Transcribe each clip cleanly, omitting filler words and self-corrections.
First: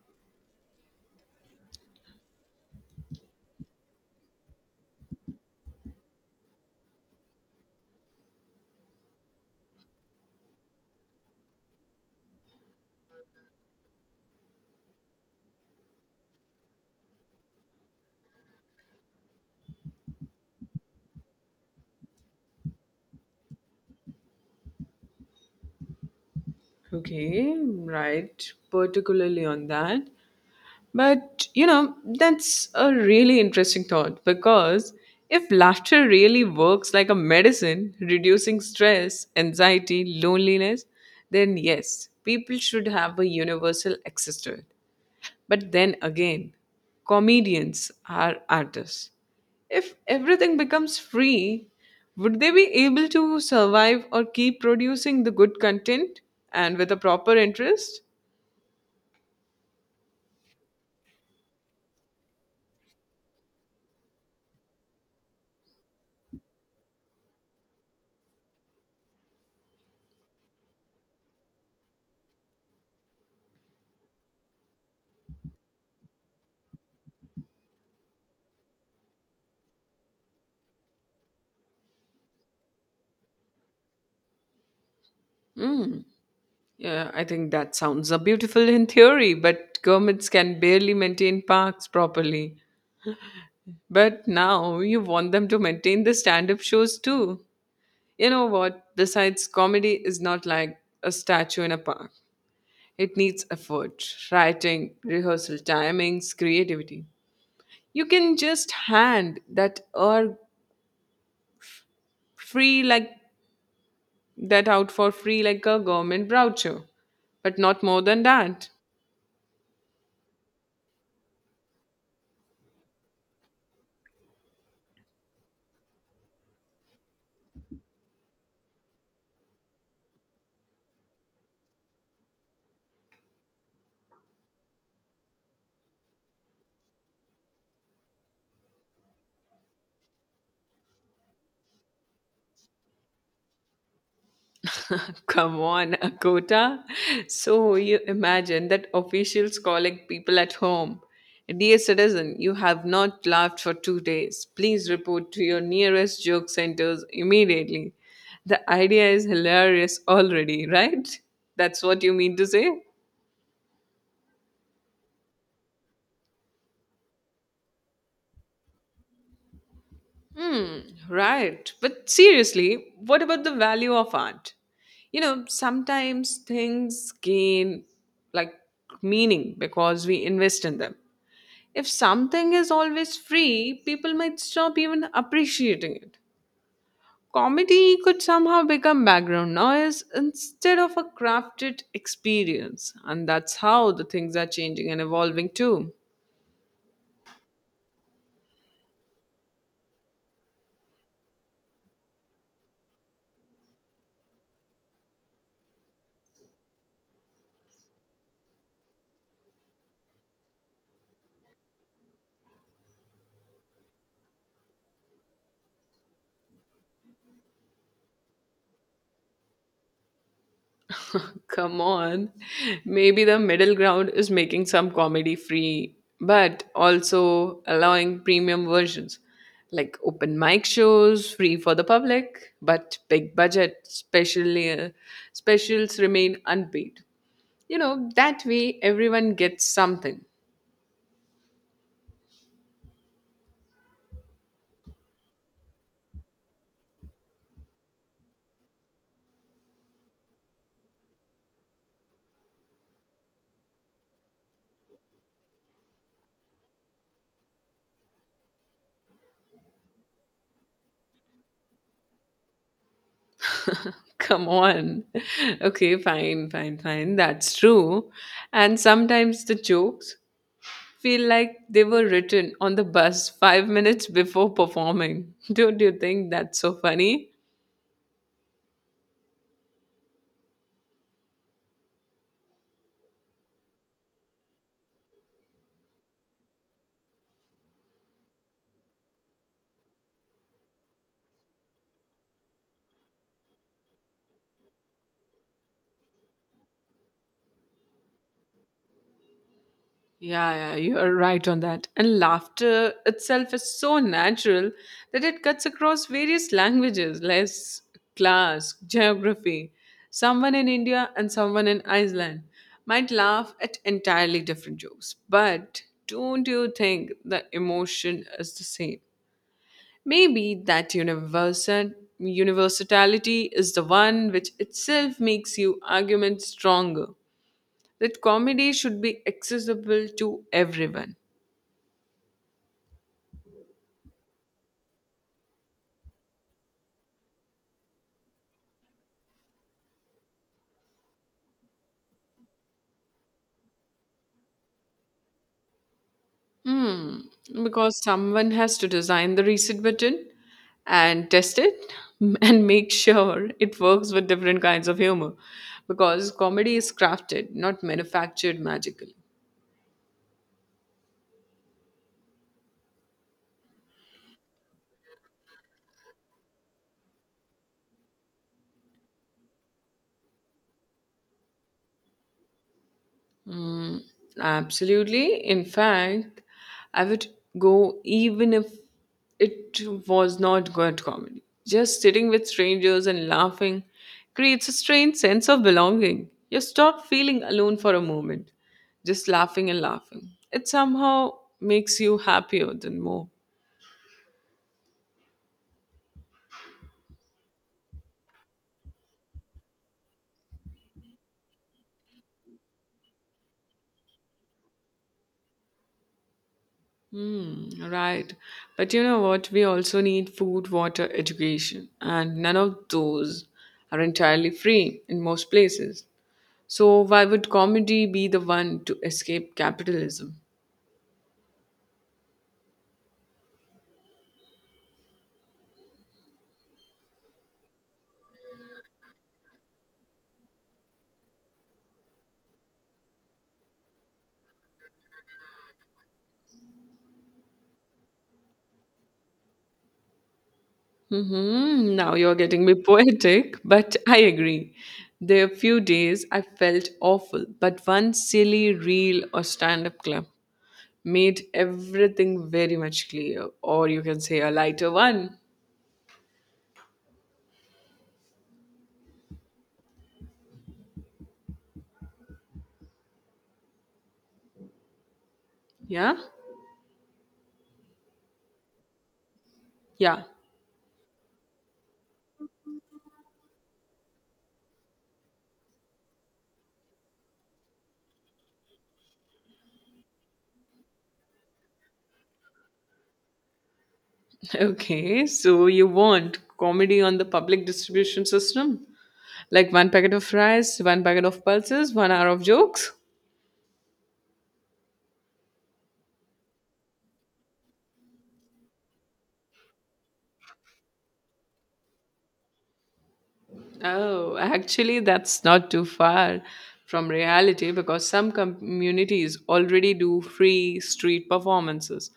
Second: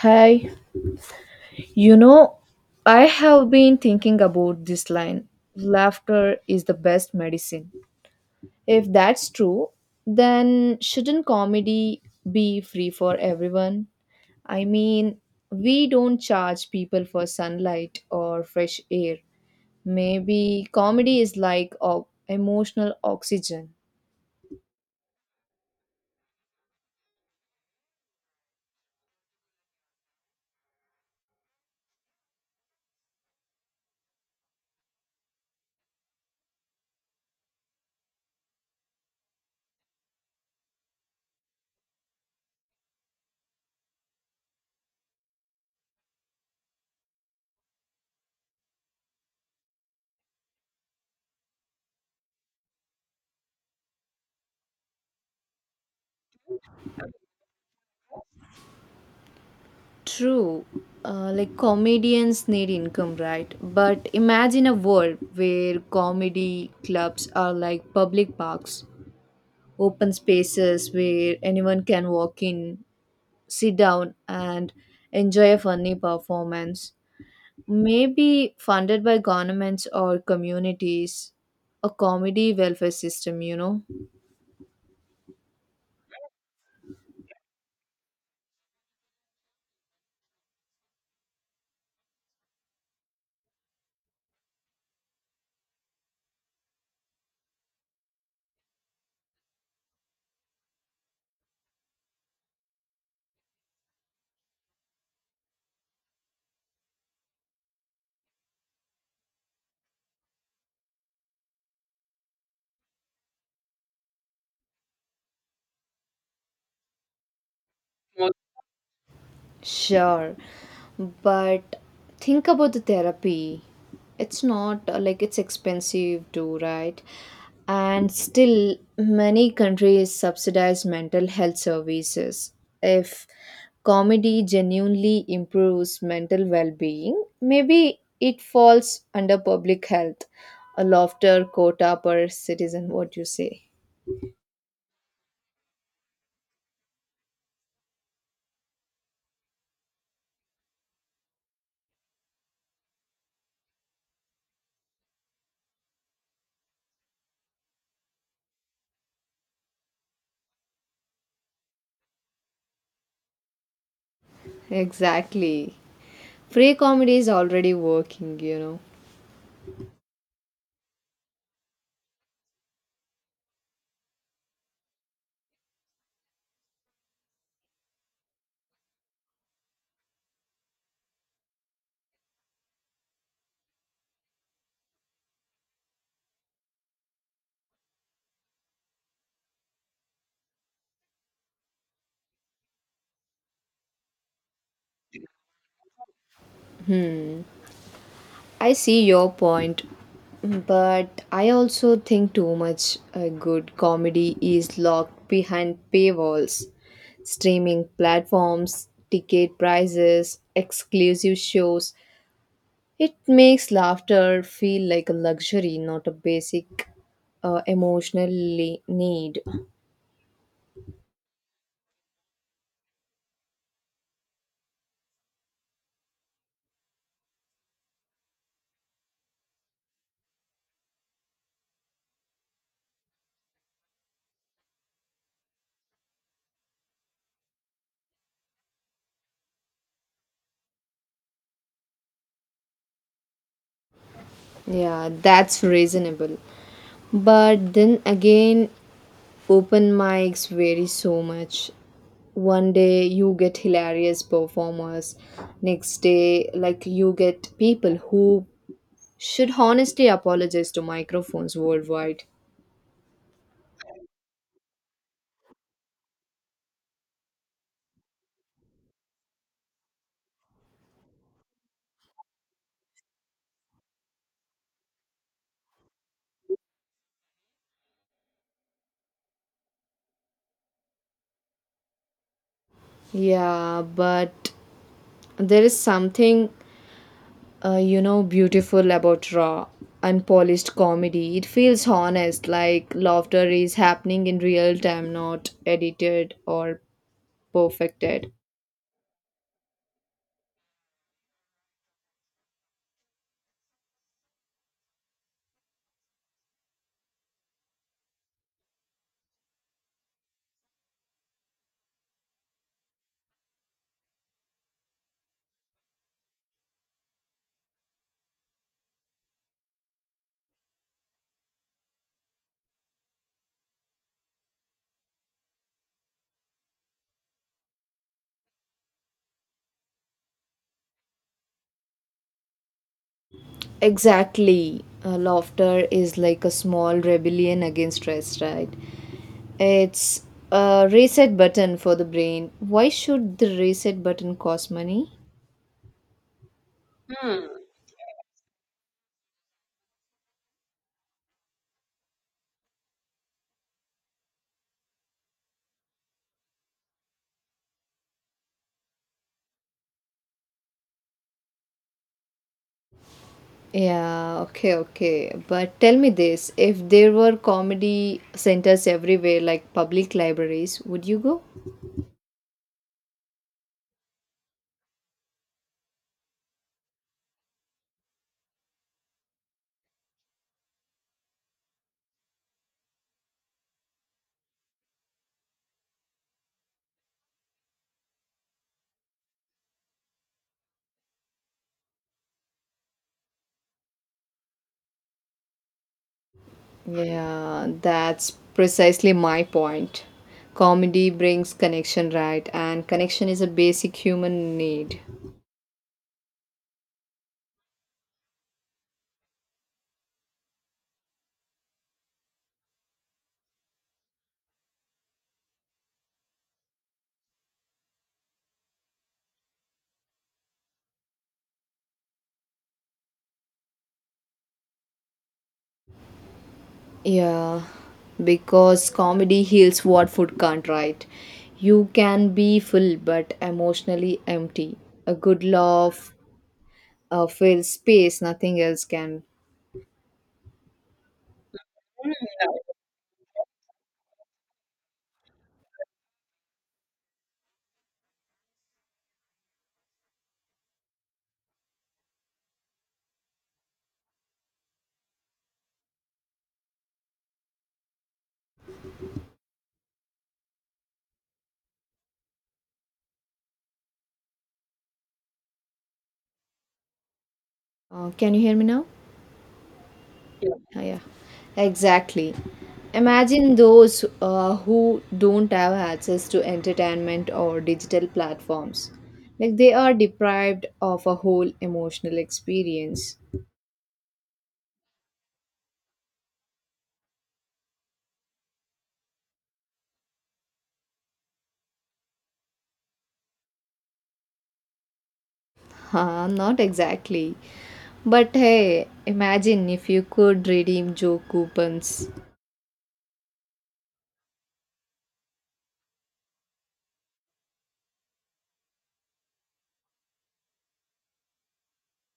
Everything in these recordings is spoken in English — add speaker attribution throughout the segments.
Speaker 1: Hi, you know, I have been thinking about this line, laughter is the best medicine. If that's true, then shouldn't comedy be free for everyone? I mean, we don't charge people for sunlight or fresh air. Maybe comedy is like emotional oxygen.
Speaker 2: Okay, right, particularly on that. But you know, that's a really interesting thought because if laughter really works like a medicine, reducing stress, anxiety, loneliness, then yes, people should have a universal access to it. But then again, comedians are artists. If everything becomes free, would they be able to survive or keep producing the good content and with a proper interest?
Speaker 1: True, like comedians need income, right? But imagine a world where comedy clubs are like public parks, open spaces where anyone can walk in, sit down, and enjoy a funny performance. Maybe funded by governments or communities, a comedy welfare system, you know?
Speaker 2: Hmm. Yeah, I think that sounds a beautiful in theory, but governments can barely maintain parks properly. But now you want them to maintain the stand up shows too. You know what? Besides, comedy is not like a statue in a park. It needs effort, writing, rehearsal timings, creativity. You can just hand that or free like that out for free like a government brochure, but not more than that.
Speaker 1: Sure, but think about the therapy. It's not like it's expensive too, right? And still, many countries subsidize mental health services. If comedy genuinely improves mental well being, maybe it falls under public health, a laughter quota per citizen, what you say.
Speaker 2: Come on, a quota. So you imagine that officials calling people at home. Dear citizen, you have not laughed for 2 days. Please report to your nearest joke centers immediately. The idea is hilarious already, right? That's what you mean to say?
Speaker 1: Exactly. Free comedy is already working, you know.
Speaker 2: Hmm, right. But seriously, what about the value of art? You know, sometimes things gain like meaning because we invest in them. If something is always free, people might stop even appreciating it. Comedy could somehow become background noise instead of a crafted experience, and that's how the things are changing and evolving too.
Speaker 1: I see your point, but I also think too much good comedy is locked behind paywalls, streaming platforms, ticket prices, exclusive shows. It makes laughter feel like a luxury, not a basic need.
Speaker 2: Come on, maybe the middle ground is making some comedy free, but also allowing premium versions like open mic shows free for the public, but big budget, especially specials remain unpaid. You know, that way everyone gets something.
Speaker 1: Yeah, that's reasonable. But then again, open mics vary so much. One day you get hilarious performers, next day, like, you get people who should honestly apologize to microphones worldwide.
Speaker 2: Come on. Okay, fine, fine, fine. That's true. And sometimes the jokes feel like they were written on the bus 5 minutes before performing. Don't you think that's so funny?
Speaker 1: Yeah, but there is something, beautiful about raw, unpolished comedy. It feels honest, like laughter is happening in real time, not edited or perfected.
Speaker 2: Yeah, yeah, you're right on that. And laughter itself is so natural that it cuts across various languages, like class, geography. Someone in India and someone in Iceland might laugh at entirely different jokes, but don't you think the emotion is the same? Maybe that universality is the one which itself makes your argument stronger. That comedy should be accessible to everyone.
Speaker 1: Exactly. Laughter is like a small rebellion against stress, right? It's a reset button for the brain. Why should the reset button cost money?
Speaker 2: Hmm. Because someone has to design the reset button and test it and make sure it works with different kinds of humor. Because comedy is crafted, not manufactured magically.
Speaker 1: Yeah, okay, okay. But tell me this, if there were comedy centers everywhere, like public libraries, would you go?
Speaker 2: Mm, absolutely. In fact, I would go even if it was not good comedy. Just sitting with strangers and laughing creates a strange sense of belonging. You stop feeling alone for a moment, just laughing and laughing. It somehow makes you happier than more.
Speaker 1: Yeah, that's precisely my point. Comedy brings connection, right? And connection is a basic human need.
Speaker 2: Hmm, right. But you know what? We also need food, water, education, and none of those are entirely free in most places. So why would comedy be the one to escape capitalism?
Speaker 1: Yeah, because comedy heals what food can't, right? You can be full but emotionally empty. A good laugh fills space, nothing else can.
Speaker 2: Now you're getting me poetic, but I agree. There are few days I felt awful, but one silly reel or stand-up clip made everything very much clear, or you can say a lighter one. Yeah?
Speaker 1: Can you hear me now?
Speaker 2: Yeah.
Speaker 1: Ah, yeah, exactly. Imagine those who don't have access to entertainment or digital platforms. Like they are deprived of a whole emotional experience.
Speaker 2: Okay, so you want comedy on the public distribution system? Like one packet of fries, one packet of pulses, 1 hour of jokes?
Speaker 1: Huh, not exactly. But hey, imagine if you could redeem joke coupons,
Speaker 2: Oh, actually, that's not too far from reality because some communities already do free street performances,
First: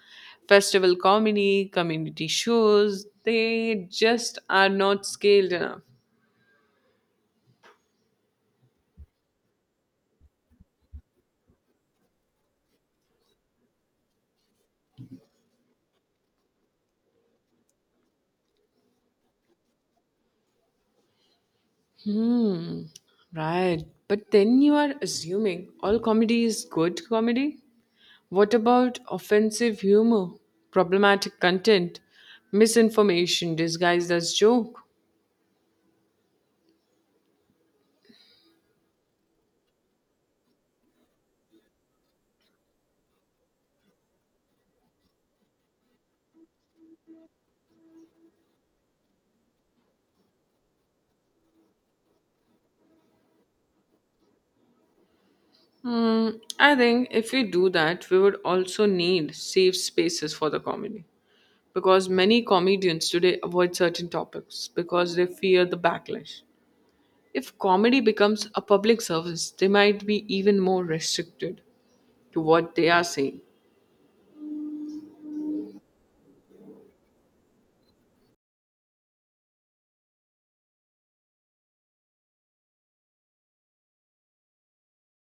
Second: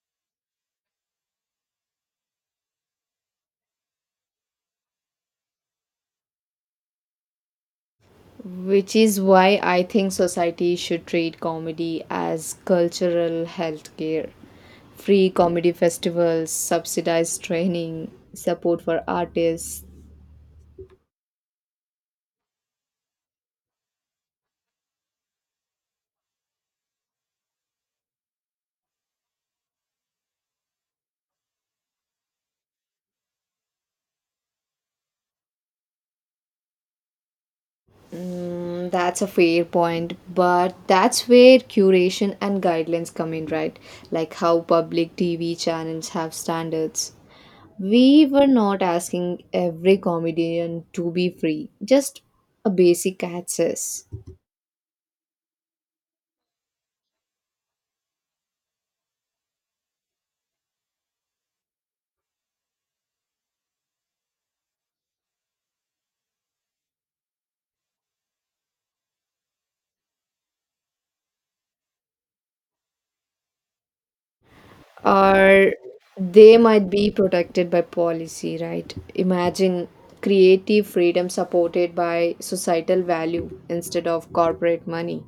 Speaker 2: festival comedy, community shows. They just are not scaled enough.
Speaker 1: which is why I think society should treat comedy as cultural healthcare. Free comedy festivals, subsidized training, support for artists.
Speaker 2: Hmm, right. But then you are assuming all comedy is good comedy? What about offensive humor, problematic content, misinformation disguised as joke?
Speaker 1: Mm, that's a fair point, but that's where curation and guidelines come in, right? Like how public TV channels have standards. We were not asking every comedian to be free, just a basic access.
Speaker 2: Hmm, I think if we do that, we would also need safe spaces for the comedy because many comedians today avoid certain topics because they fear the backlash. If comedy becomes a public service, they might be even more restricted to what they are saying.
Speaker 1: Or they might be protected by policy, right? Imagine creative freedom supported by societal value instead of corporate money.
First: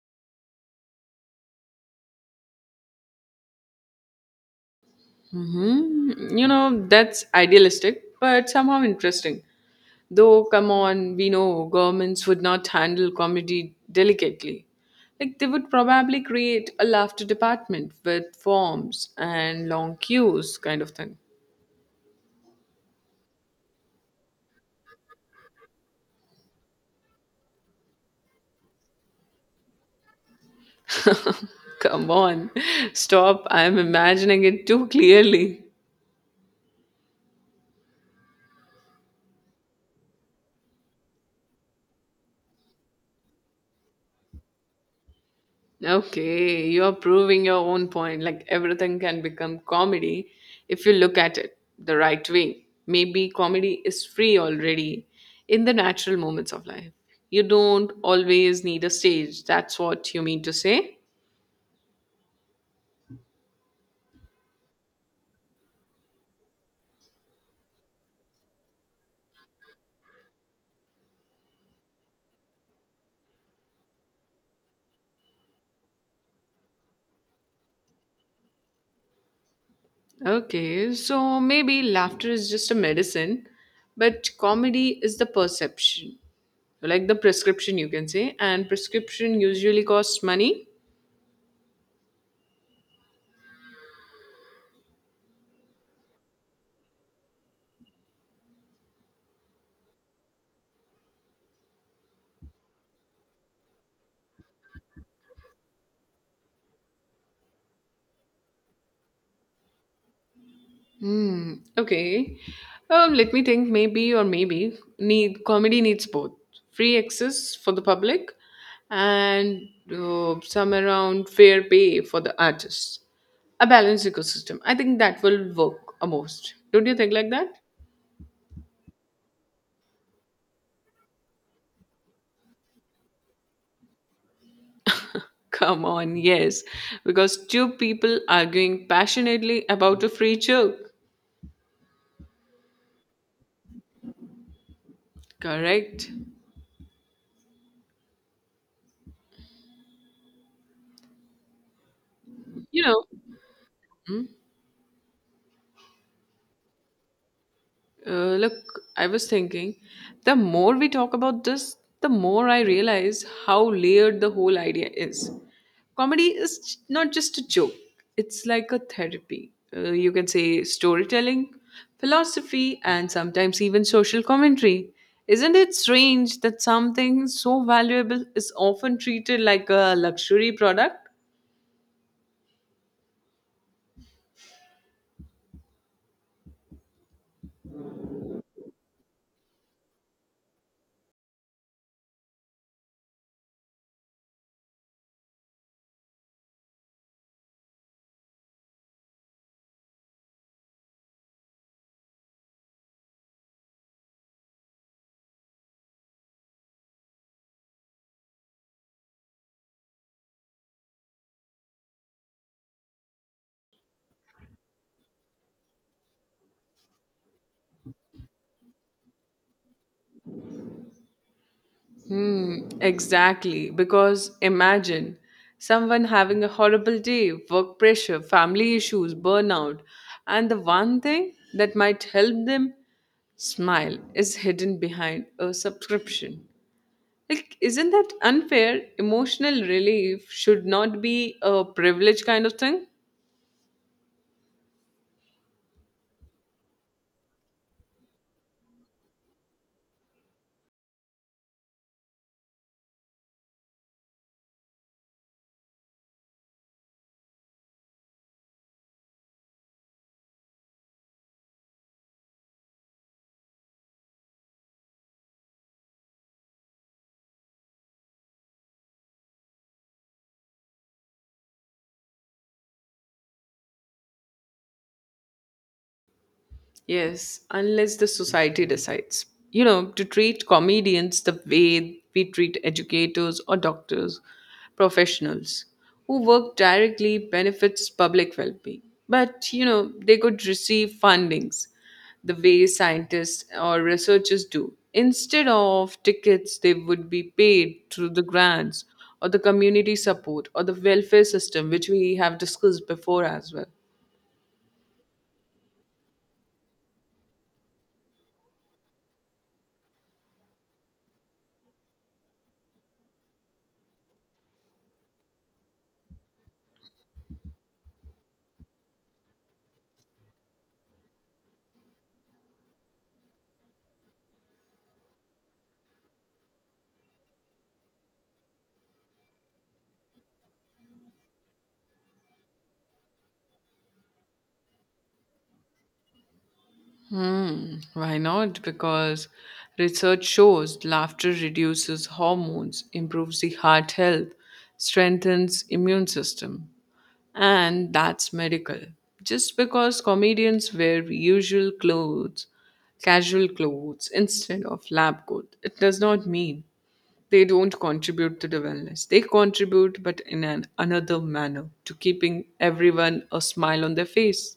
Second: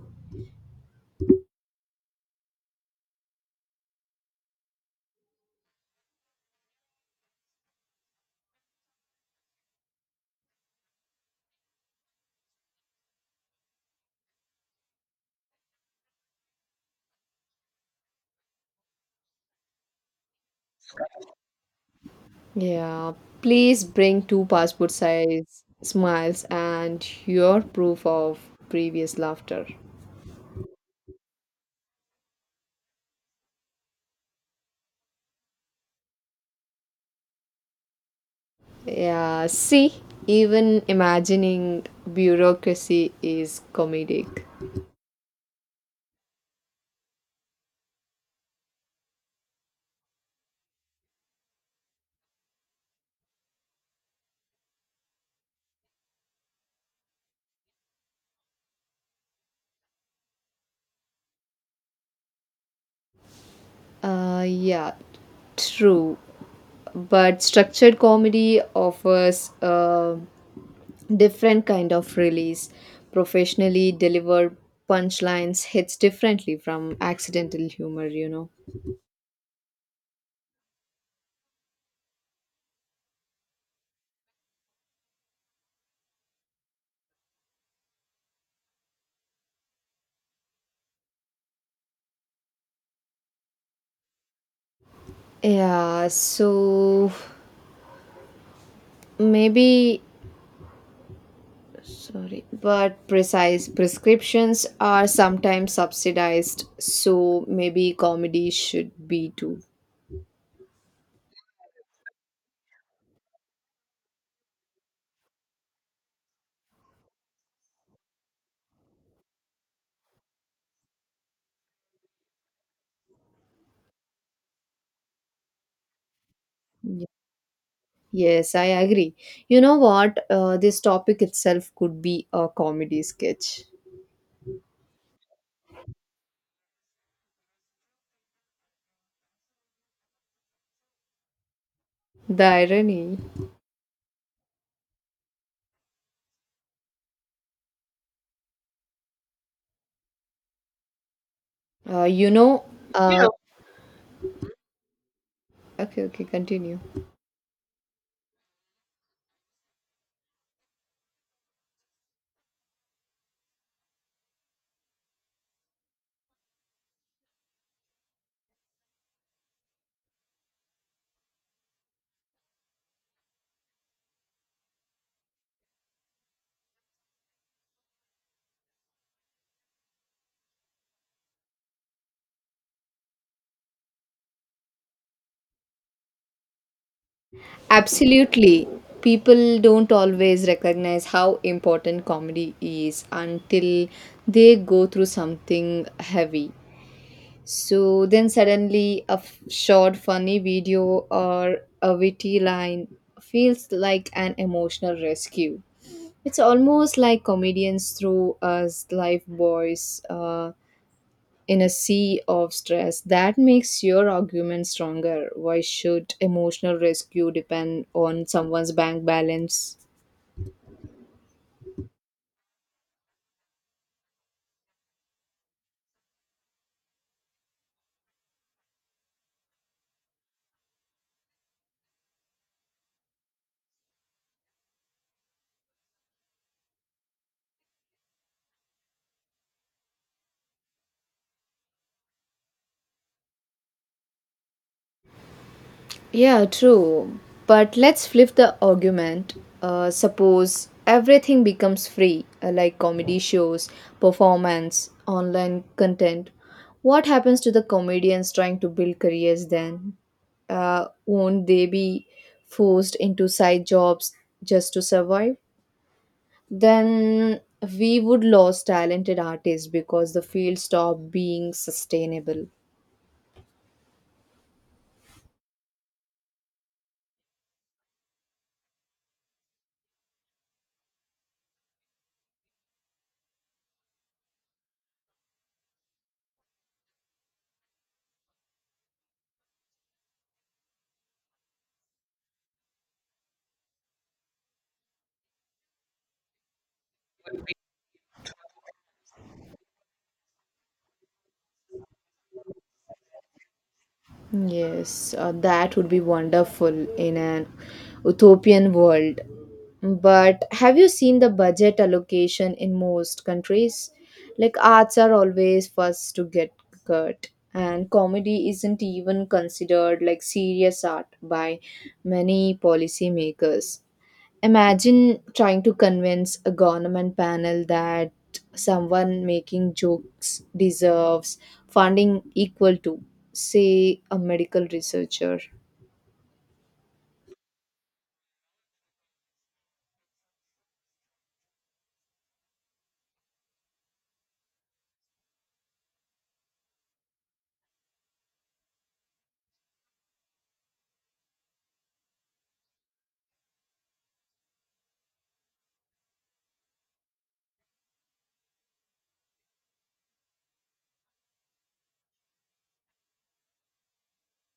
Speaker 2: hmm You know, that's idealistic, but somehow interesting. Though, come on, we know governments would not handle comedy delicately. Like, they would probably create a laughter department with forms and long queues, kind of thing.
Speaker 1: Yeah, please bring two passport size smiles and your proof of previous laughter.
Speaker 2: Come on, stop. I'm imagining it too clearly.
Speaker 1: Yeah, see, even imagining bureaucracy is comedic.
Speaker 2: Okay, you're proving your own point. Like everything can become comedy if you look at it the right way. Maybe comedy is free already in the natural moments of life. You don't always need a stage. That's what you mean to say?
Speaker 1: Yeah, true. But structured comedy offers a different kind of release. Professionally delivered punchlines hits differently from accidental humor, you know.
Speaker 2: Okay, so maybe laughter is just a medicine, but comedy is the perception, like the prescription, you can say. And prescription usually costs money.
Speaker 1: Yeah, so maybe, sorry, but precise prescriptions are sometimes subsidized, so maybe comedy should be too.
Speaker 2: Hmm. Okay. Let me think. Maybe or maybe need comedy needs both free access for the public and some around fair pay for the artists. A balanced ecosystem. I think that will work a most. Don't you
Speaker 1: Ye-
Speaker 2: think like that?
Speaker 1: Yes, I agree. You know what? This topic itself could be a comedy sketch.
Speaker 2: Come on, yes, because two people arguing passionately about a free joke.
Speaker 1: The irony.
Speaker 2: Correct.
Speaker 1: Uh, you know,
Speaker 2: You know,
Speaker 1: Yeah, okay, okay, continue.
Speaker 2: look, I was thinking, the more we talk about this, the more I realize how layered the whole idea is. Comedy is not just a joke, it's like a therapy. You can say storytelling, philosophy, and sometimes even social commentary. Isn't it strange that something so valuable is often treated like a luxury product?
Speaker 1: Absolutely. People don't always recognize how important comedy is until they go through something heavy. So then suddenly a short funny video or a witty line feels like an emotional rescue. It's almost like comedians throw us life boys in a sea of stress. That makes your argument stronger. Why should emotional rescue depend on someone's bank balance?
Speaker 2: Hmm, exactly. Because imagine someone having a horrible day, work pressure, family issues, burnout, and the one thing that might help them smile is hidden behind a subscription. Like, isn't that unfair? Emotional relief should not be a privilege kind of thing.
Speaker 1: Yeah, true. But let's flip the argument. Suppose everything becomes free, like comedy shows, performance, online content. What happens to the comedians trying to build careers then? Won't they be forced into side jobs just to survive? Then we would lose talented artists because the field stopped being sustainable.
Speaker 2: Yes, unless the society decides, you know, to treat comedians the way we treat educators or doctors, professionals who work directly benefits public well being. But, you know, they could receive fundings the way scientists or researchers do. Instead of tickets, they would be paid through the grants or the community support or the welfare system, which we have discussed before as well.
Speaker 1: Yes, that would be wonderful in an utopian world. But have you seen the budget allocation in most countries? Like arts are always first to get cut, and comedy isn't even considered like serious art by many policymakers. Imagine trying to convince a government panel that someone making jokes deserves funding equal to, say, a medical researcher.
Speaker 2: Hmm, why not? Because research shows laughter reduces hormones, improves the heart health, strengthens immune system. And that's medical. Just because comedians wear usual clothes, casual clothes instead of lab coat, it does not mean they don't contribute to the wellness. They contribute but in an another manner to keeping everyone a smile on their face.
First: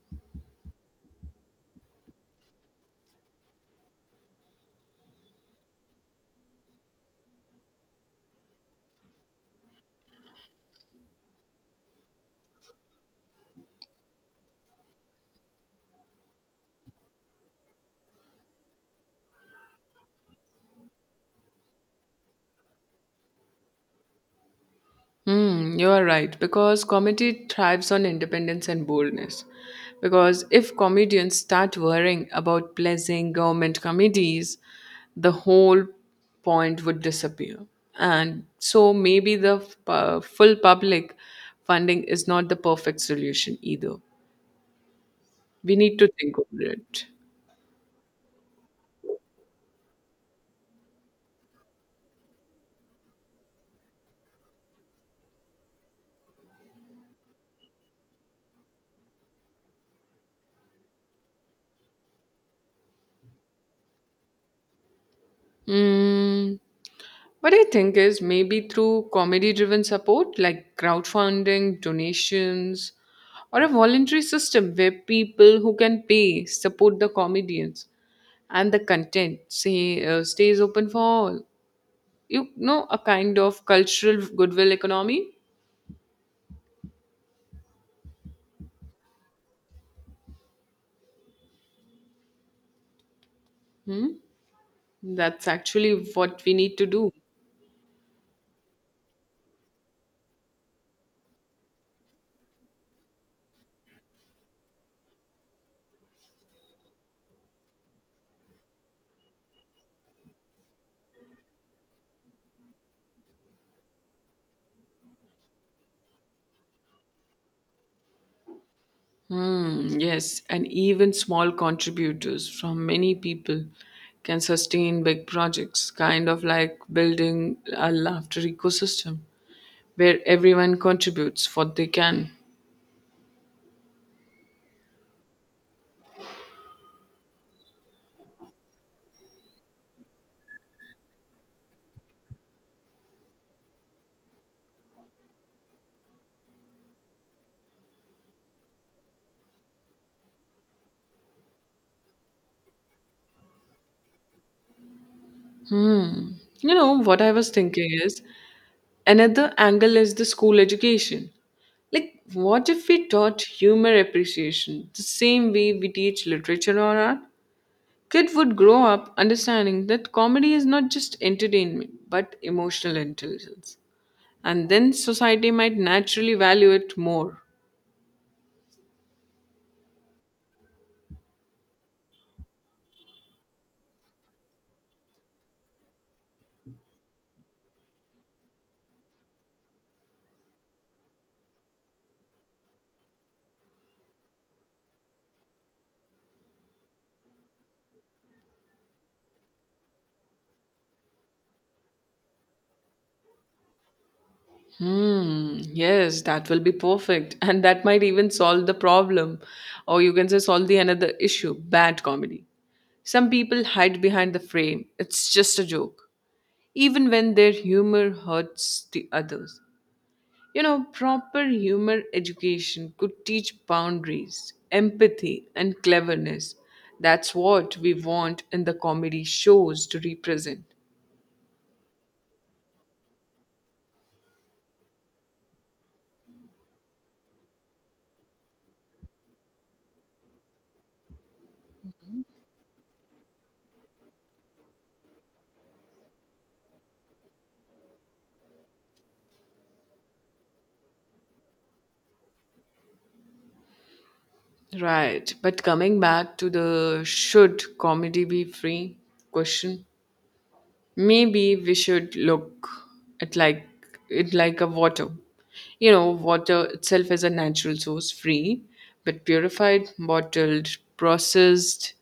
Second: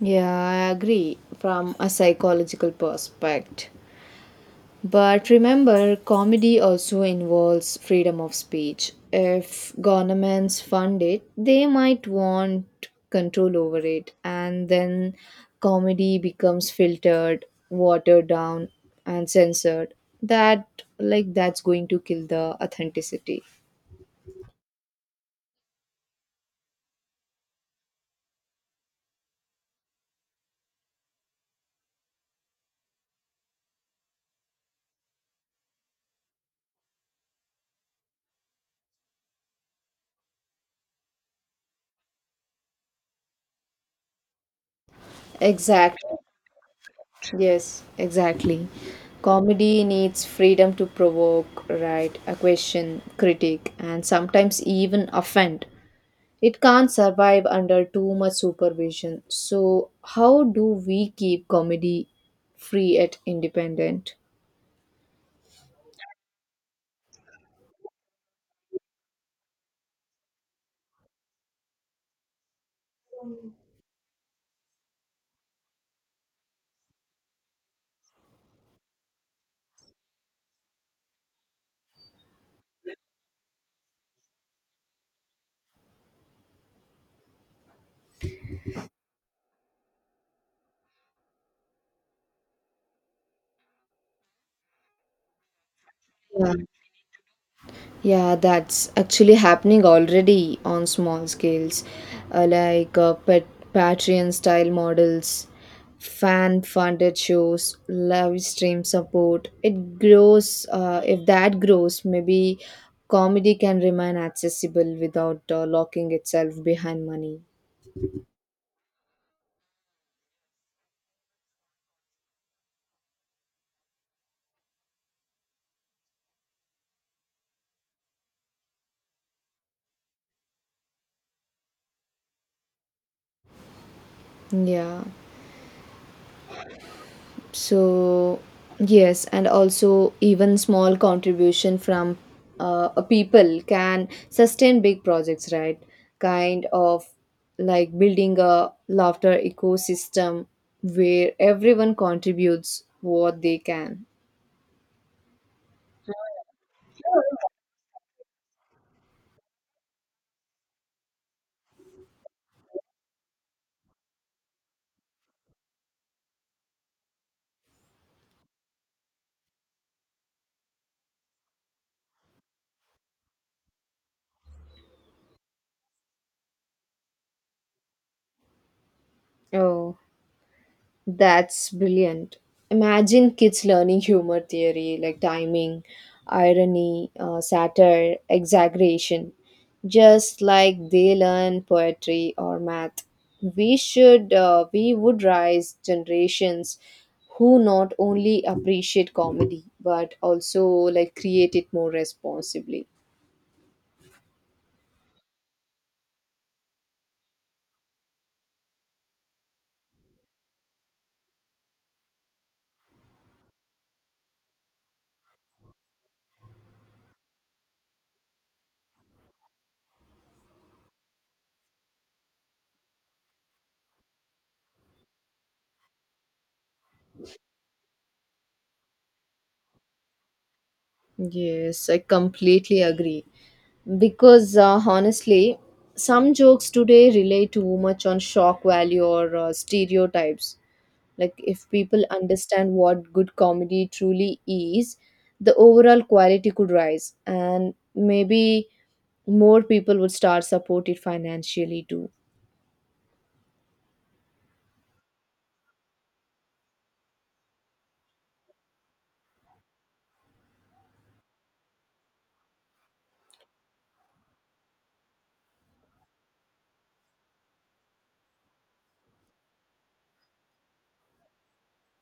Speaker 1: Yeah, I agree. From a psychological perspective, but remember, comedy also involves freedom of speech. If governments fund it, they might want control over it, and then comedy becomes filtered, watered down, and censored. That, like, that's going to kill the authenticity.
Speaker 2: Hmm, you are right because comedy thrives on independence and boldness. Because if comedians start worrying about pleasing government committees, the whole point would disappear. And so maybe the full public funding is not the perfect solution either. We need to
Speaker 1: Exactly.
Speaker 2: think over it.
Speaker 1: Yes, exactly. Comedy needs freedom to provoke, right, a question, critique, and sometimes even offend. It can't survive under too much supervision. So, how do we keep comedy free at independent?
Speaker 2: Hmm. What I think is maybe through comedy driven support like crowdfunding, donations, or a voluntary system where people who can pay support the comedians and the content say, stays open for all. You know, a kind of cultural goodwill economy. Hmm? That's actually what we
Speaker 1: Yeah,
Speaker 2: need to do.
Speaker 1: yeah, that's actually happening already on small scales, like pet Patreon style models, fan funded shows, live stream support. It grows. If that grows, maybe comedy can remain accessible without locking itself behind money.
Speaker 2: Hmm, yes, and even small contributors from many people can sustain big projects, kind of like building a laughter ecosystem where everyone contributes what they can.
Speaker 1: Yeah. So, yes, and also even small contribution from a people can sustain big projects, right? Kind of like building a laughter ecosystem where everyone contributes what they can.
Speaker 2: Hmm. You know, what I was thinking is another angle is the school education. Like, what if we taught humor appreciation the same way we teach literature or art? Kid would grow up understanding that comedy is not just entertainment but emotional intelligence. And then society might naturally value it more.
Speaker 1: Oh, that's brilliant. Imagine kids learning humor theory like timing, irony, satire, exaggeration, just like they learn poetry or math. We would raise generations who not only appreciate comedy but also like create it more responsibly.
Speaker 2: Hmm, yes, that will be perfect. And that might even solve the problem. Or you can say solve the another issue, bad comedy. Some people hide behind the frame. It's just a joke. Even when their humor hurts the others. You know, proper humor education could teach boundaries, empathy, and cleverness. That's what we want in the comedy shows to represent.
Speaker 1: Yes, I completely agree. Because honestly, some jokes today rely too much on shock value or stereotypes. Like, if people understand what good comedy truly is, the overall quality could rise, and maybe more people would start support it financially too.
Speaker 2: Right, but coming back to the should comedy be free question, maybe we should look at like it like a water. You know, water itself is a natural source, free, but purified, bottled, processed,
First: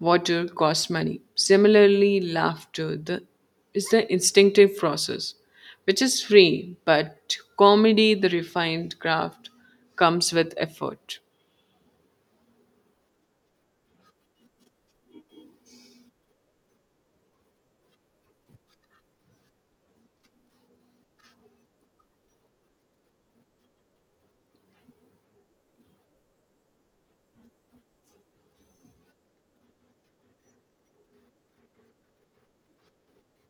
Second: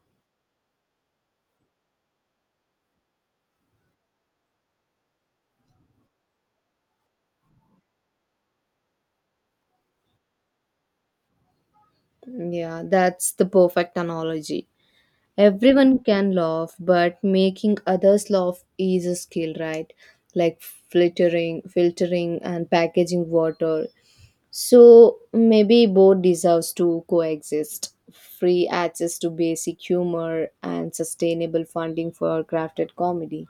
Speaker 2: water costs money. Similarly, laughter is the instinctive process, which is free, but comedy, the refined craft, comes with effort.
Speaker 1: Yeah, that's the perfect analogy. Everyone can laugh, but making others laugh is a skill, right? Like filtering, and packaging water. So maybe both deserves to coexist. Free access to basic humor and sustainable funding for crafted comedy.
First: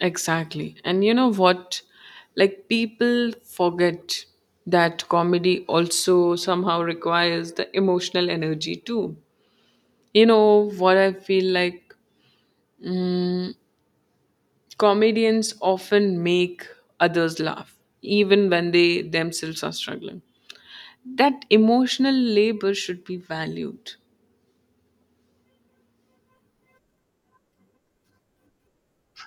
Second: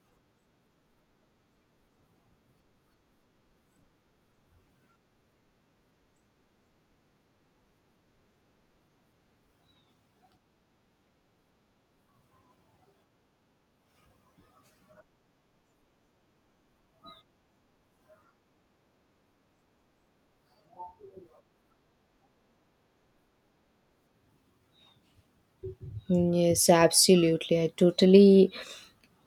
Speaker 2: Exactly. And you know what? Like people forget that comedy also somehow requires the emotional energy too. You know what I feel like? Comedians often make others laugh, even when they themselves are struggling. That emotional labor should be valued.
Speaker 1: Mm, yes, absolutely. I totally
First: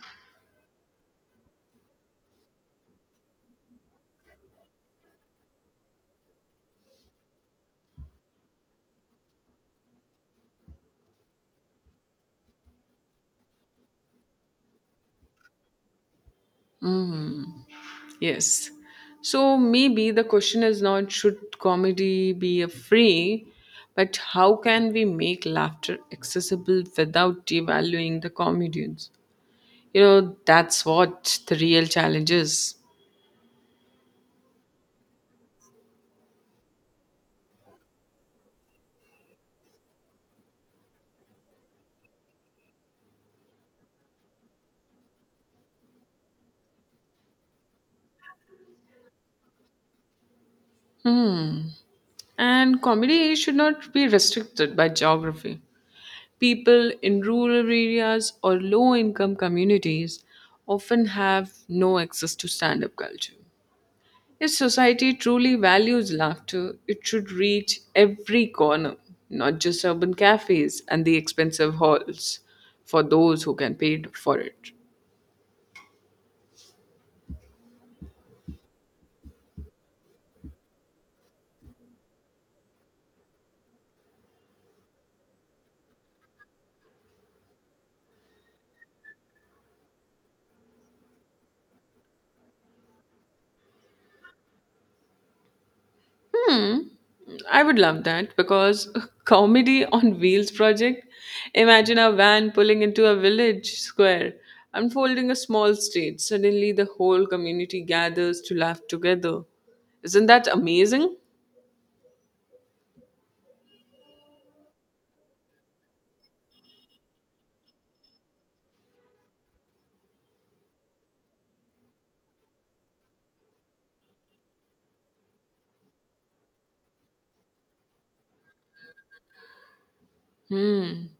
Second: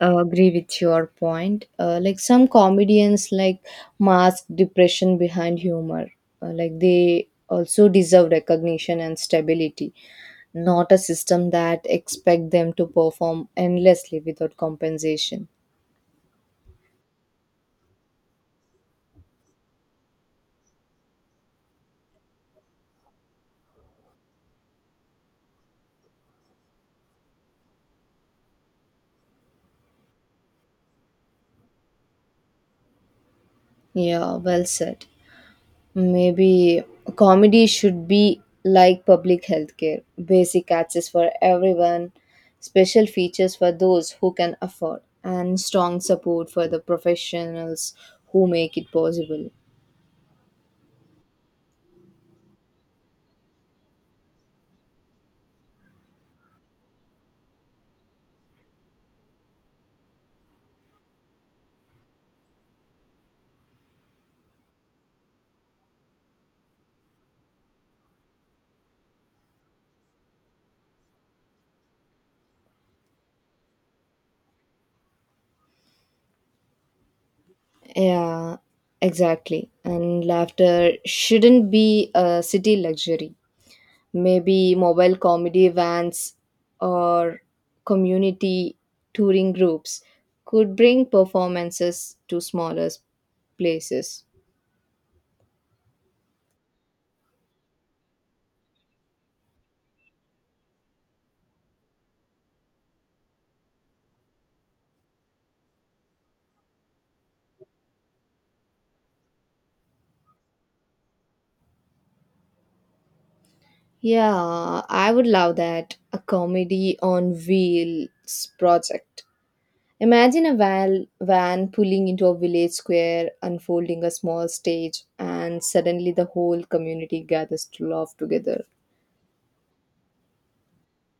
Speaker 1: agree with your point. Like some comedians like mask depression behind humor. Like they also deserve recognition and stability, not a system that expect them to perform endlessly without compensation.
Speaker 2: Yes. So maybe the question is not should comedy be a free, but how can we make laughter accessible without devaluing the comedians? You know, that's what the real challenge is.
Speaker 1: Yeah, well said. Maybe comedy should be like public healthcare basic access for everyone, special features for those who can afford, and strong support for the professionals who make it possible.
Speaker 2: And comedy should not be restricted by geography. People in rural areas or low income communities often have no access to stand up culture. If society truly values laughter, it should reach every corner, not just urban cafes and the expensive halls, for those who can pay for it.
Speaker 1: Yeah, exactly. And laughter shouldn't be a city luxury. Maybe mobile comedy vans or community touring groups could bring performances to smaller places.
Speaker 2: Hmm. I would love that because comedy on wheels project. Imagine a van pulling into a village square, unfolding a small stage. Suddenly, the whole community gathers to laugh together. Isn't that amazing?
Speaker 1: Yeah, I would love that. A comedy on wheels project. Imagine a van pulling into a village square, unfolding a small stage, and suddenly the whole community gathers to laugh together.
Speaker 2: Hmm.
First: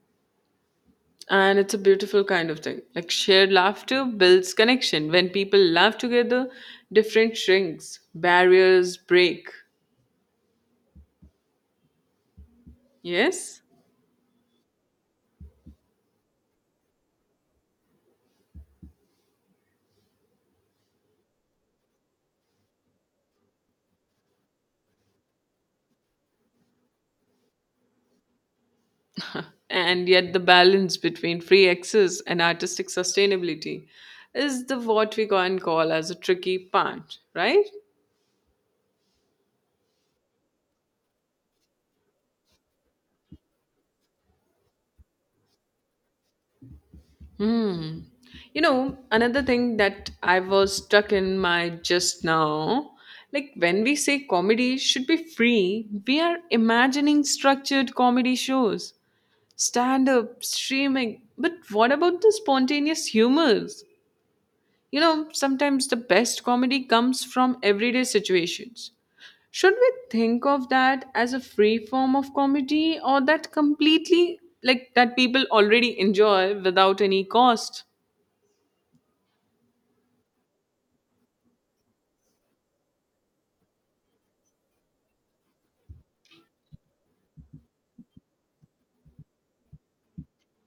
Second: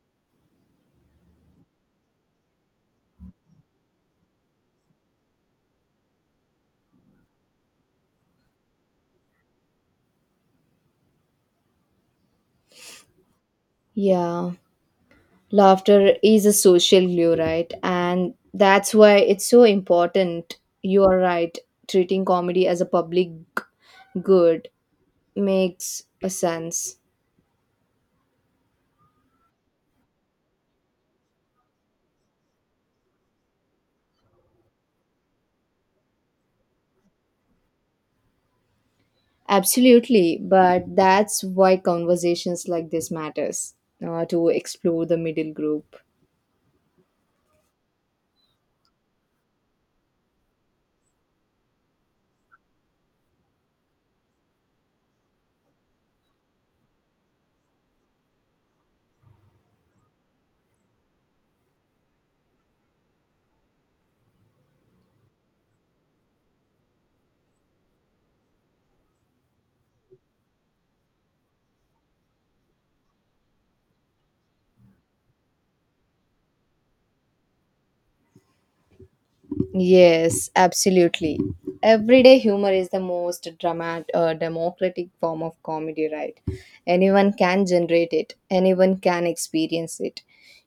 Speaker 2: And it's a beautiful kind of thing. Like shared laughter builds connection. When people laugh together, different shrinks, barriers break. Yes?
Speaker 1: Yeah, laughter is a social glue, right? And that's why it's so important. You are right. Treating comedy as a public good makes a sense.
Speaker 2: And yet the balance between free access and artistic sustainability is the what we can call as a tricky part, right?
Speaker 1: Absolutely, but that's why conversations like this matters to explore the middle group.
Speaker 2: Hmm. You know, another thing that I was stuck in my just now, like when we say comedy should be free, we are imagining structured comedy shows. Stand up, streaming. But what about the spontaneous humors? You know, sometimes the best comedy comes from everyday situations. Should we think of that as a free form of comedy or that completely like that people already enjoy without any cost?
Speaker 1: Yes, absolutely. Everyday humor is the most democratic form of comedy, right? Anyone can generate it, anyone can experience it.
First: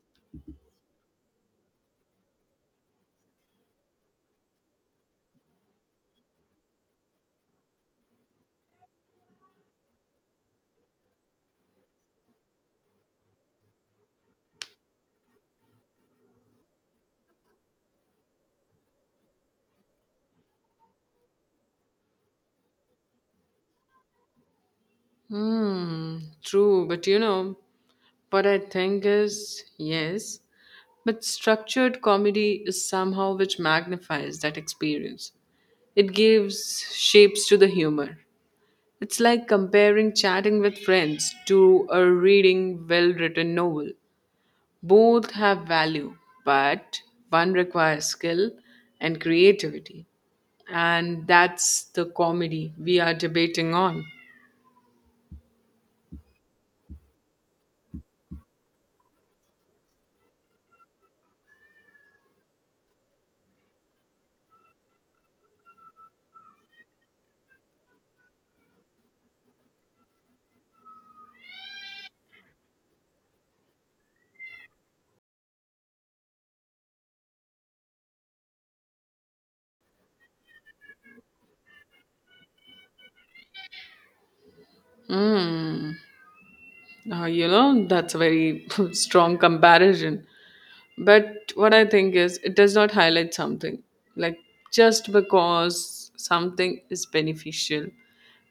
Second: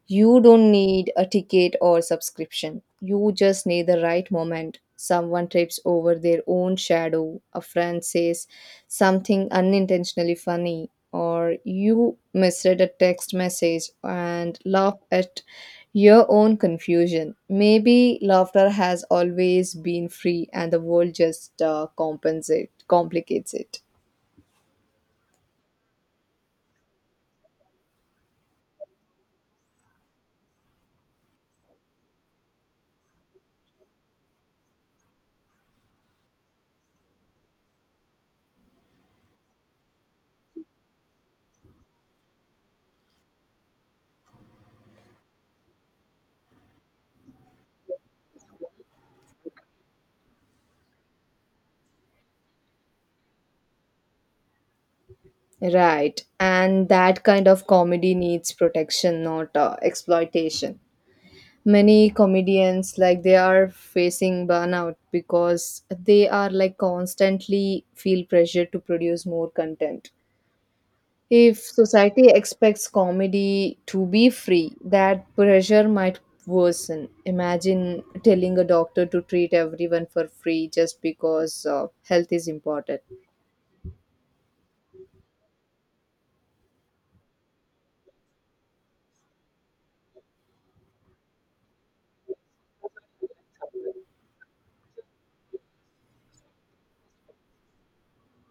Speaker 1: You don't need a ticket or subscription. You just need the right moment. Someone trips over their own shadow, a friend says something unintentionally funny, or you misread a text message and laugh at your own confusion. Maybe laughter has always been free and the world just complicates it.
Speaker 2: Hmm, true, but you know, what I think is, yes, but structured comedy is somehow which magnifies that experience. It gives shapes to the humor. It's like comparing chatting with friends to a reading well written novel. Both have value, but one requires skill and creativity. And that's the comedy we are debating on.
Speaker 1: Right, and that kind of comedy needs protection, not exploitation. Many comedians, like they are facing burnout because they are like constantly feel pressure to produce more content. If society expects comedy to be free, that pressure might worsen. Imagine telling a doctor to treat everyone for free just because health is important.
Speaker 2: Hmm. Now, you know, that's a very strong comparison. But what I think is, it does not highlight something. Like, just because something is beneficial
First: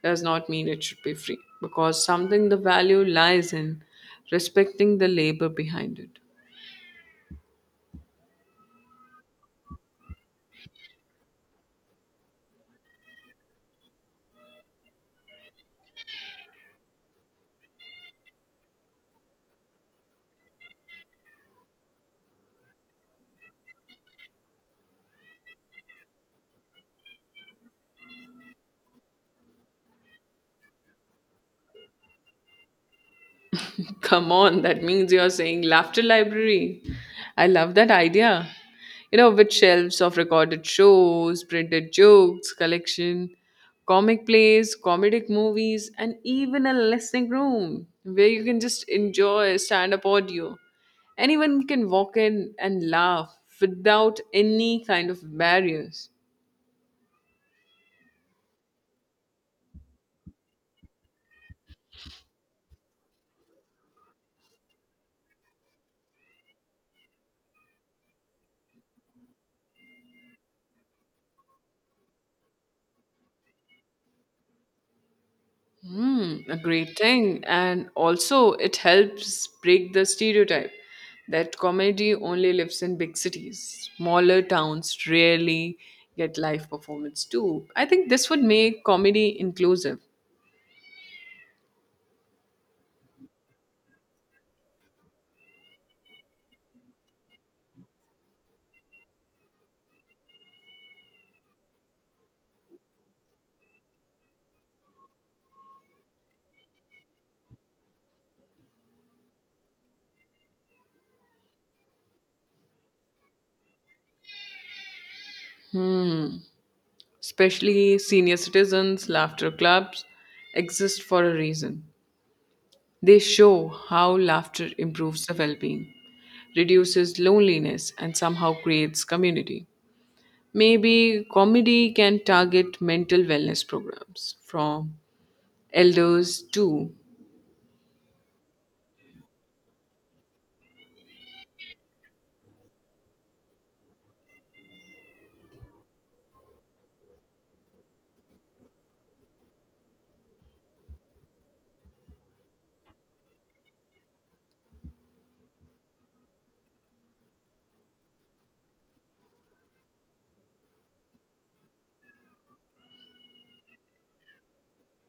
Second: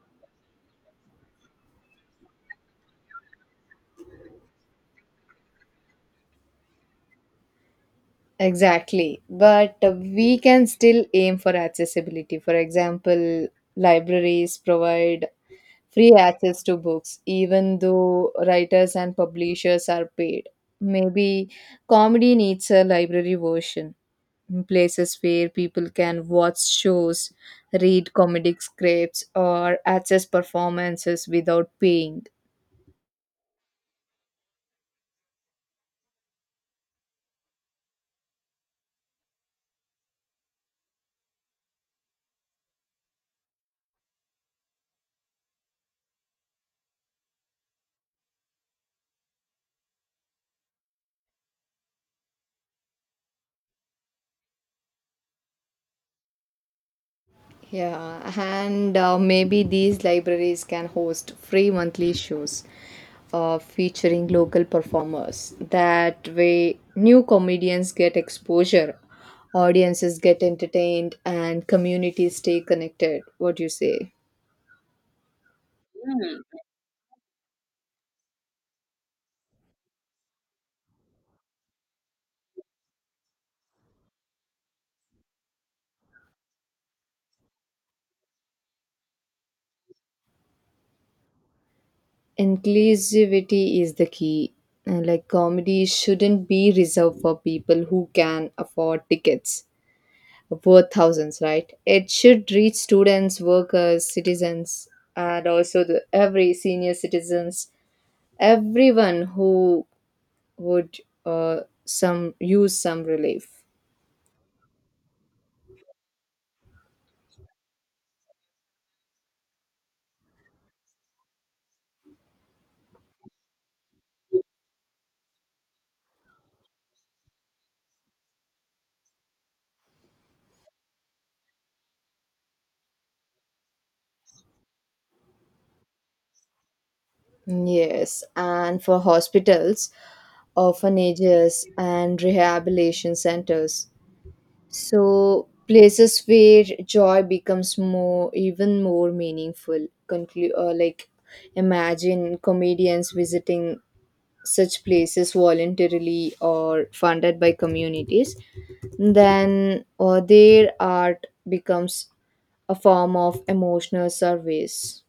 Speaker 2: does not mean it should be free, because something the value lies in respecting the labor behind it.
Speaker 1: Exactly. But we can still aim for accessibility. For example, libraries provide free access to books, even though writers and publishers are paid. Maybe comedy needs a library version, places where people can watch shows, read comedic scripts, or access performances without paying.
Speaker 2: Come on, that means you're saying laughter library. I love that idea. You know, with shelves of recorded shows, printed jokes, collection, comic plays, comedic movies, and even a listening room where you can just enjoy stand up audio. Anyone can walk in and laugh without any kind of barriers.
Speaker 1: Yeah, and maybe these libraries can host free monthly shows featuring local performers. That way, new comedians get exposure, audiences get entertained, and communities stay connected. What do you say?
Speaker 2: Mm, a great thing. And also, it helps break the stereotype that comedy only lives in big cities. Smaller towns rarely get live performance too. I think this would make comedy inclusive.
Speaker 1: Inclusivity is the key. And like comedy shouldn't be reserved for people who can afford tickets worth thousands, right? It should reach students, workers, citizens, and also the every senior citizens, everyone who would uh, some use some relief.
Speaker 2: Hmm. Especially senior citizens, laughter clubs exist for a reason. They show how laughter improves the well being, reduces loneliness, and somehow creates community. Maybe comedy can target mental wellness programs from elders too.
Speaker 1: Yes, and for hospitals, orphanages, and rehabilitation centers, so places where joy becomes more, even more meaningful. Conclude or like, imagine comedians visiting such places voluntarily or funded by communities. Then, their art becomes a form of emotional service.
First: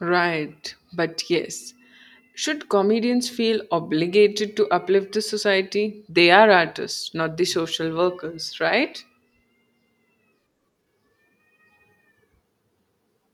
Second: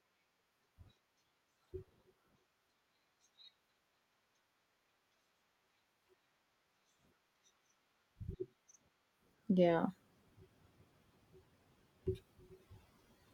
Speaker 2: Right, but yes. Should comedians feel obligated to uplift the society? They are artists, not the social workers, right?
Speaker 1: Yeah.